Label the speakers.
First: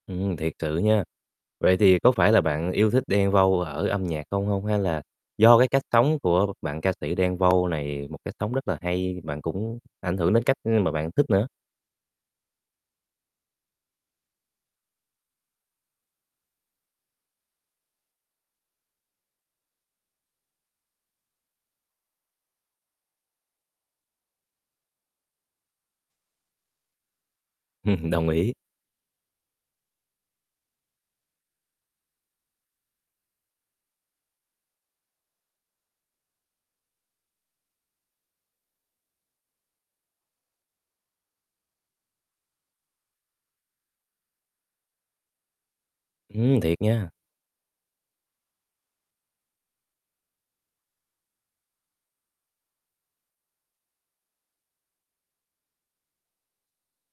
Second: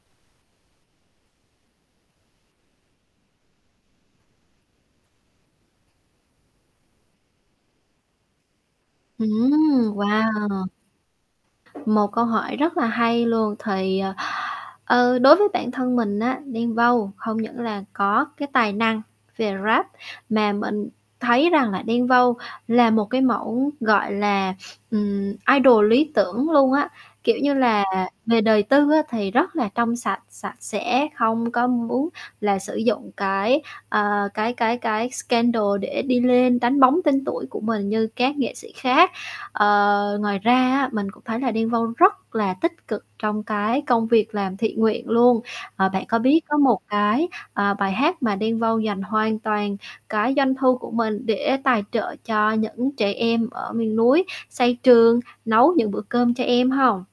Speaker 1: Ừm, thiệt sự nha. Vậy thì có phải là bạn yêu thích Đen Vâu ở âm nhạc không hông? Hay là do cái cách sống của bạn ca sĩ Đen Vâu này, một cách sống rất là hay, bạn cũng
Speaker 2: Ừm,
Speaker 1: ảnh hưởng đến cách
Speaker 2: wow.
Speaker 1: mà bạn thích nữa?
Speaker 2: Một câu hỏi rất là hay luôn, thì, ờ, ờ, đối với bản thân mình á, Đen Vâu không những là có cái tài năng về Rap, mà mình thấy rằng là Đen Vâu là một cái mẫu, gọi là, ừm, idol lý tưởng luôn á. Kiểu như là,
Speaker 1: Ừm, đồng
Speaker 2: về
Speaker 1: ý.
Speaker 2: đời tư á thì rất là trong sạch, sạch sẽ, không có muốn là sử dụng cái, ờ, cái cái cái scandal để đi lên, đánh bóng tên tuổi của mình như các nghệ sĩ khác. Ờ, ngoài ra á mình cũng thấy là Đen Vâu rất là tích cực trong cái công việc làm thiện nguyện luôn, ờ, bạn có biết có
Speaker 1: Ừm,
Speaker 2: một
Speaker 1: thiệt nha.
Speaker 2: cái, à, bài hát mà Đen Vâu dành hoàn toàn cái doanh thu của mình để tài trợ cho những trẻ em ở miền núi, xây trường, nấu những bữa cơm cho em hông?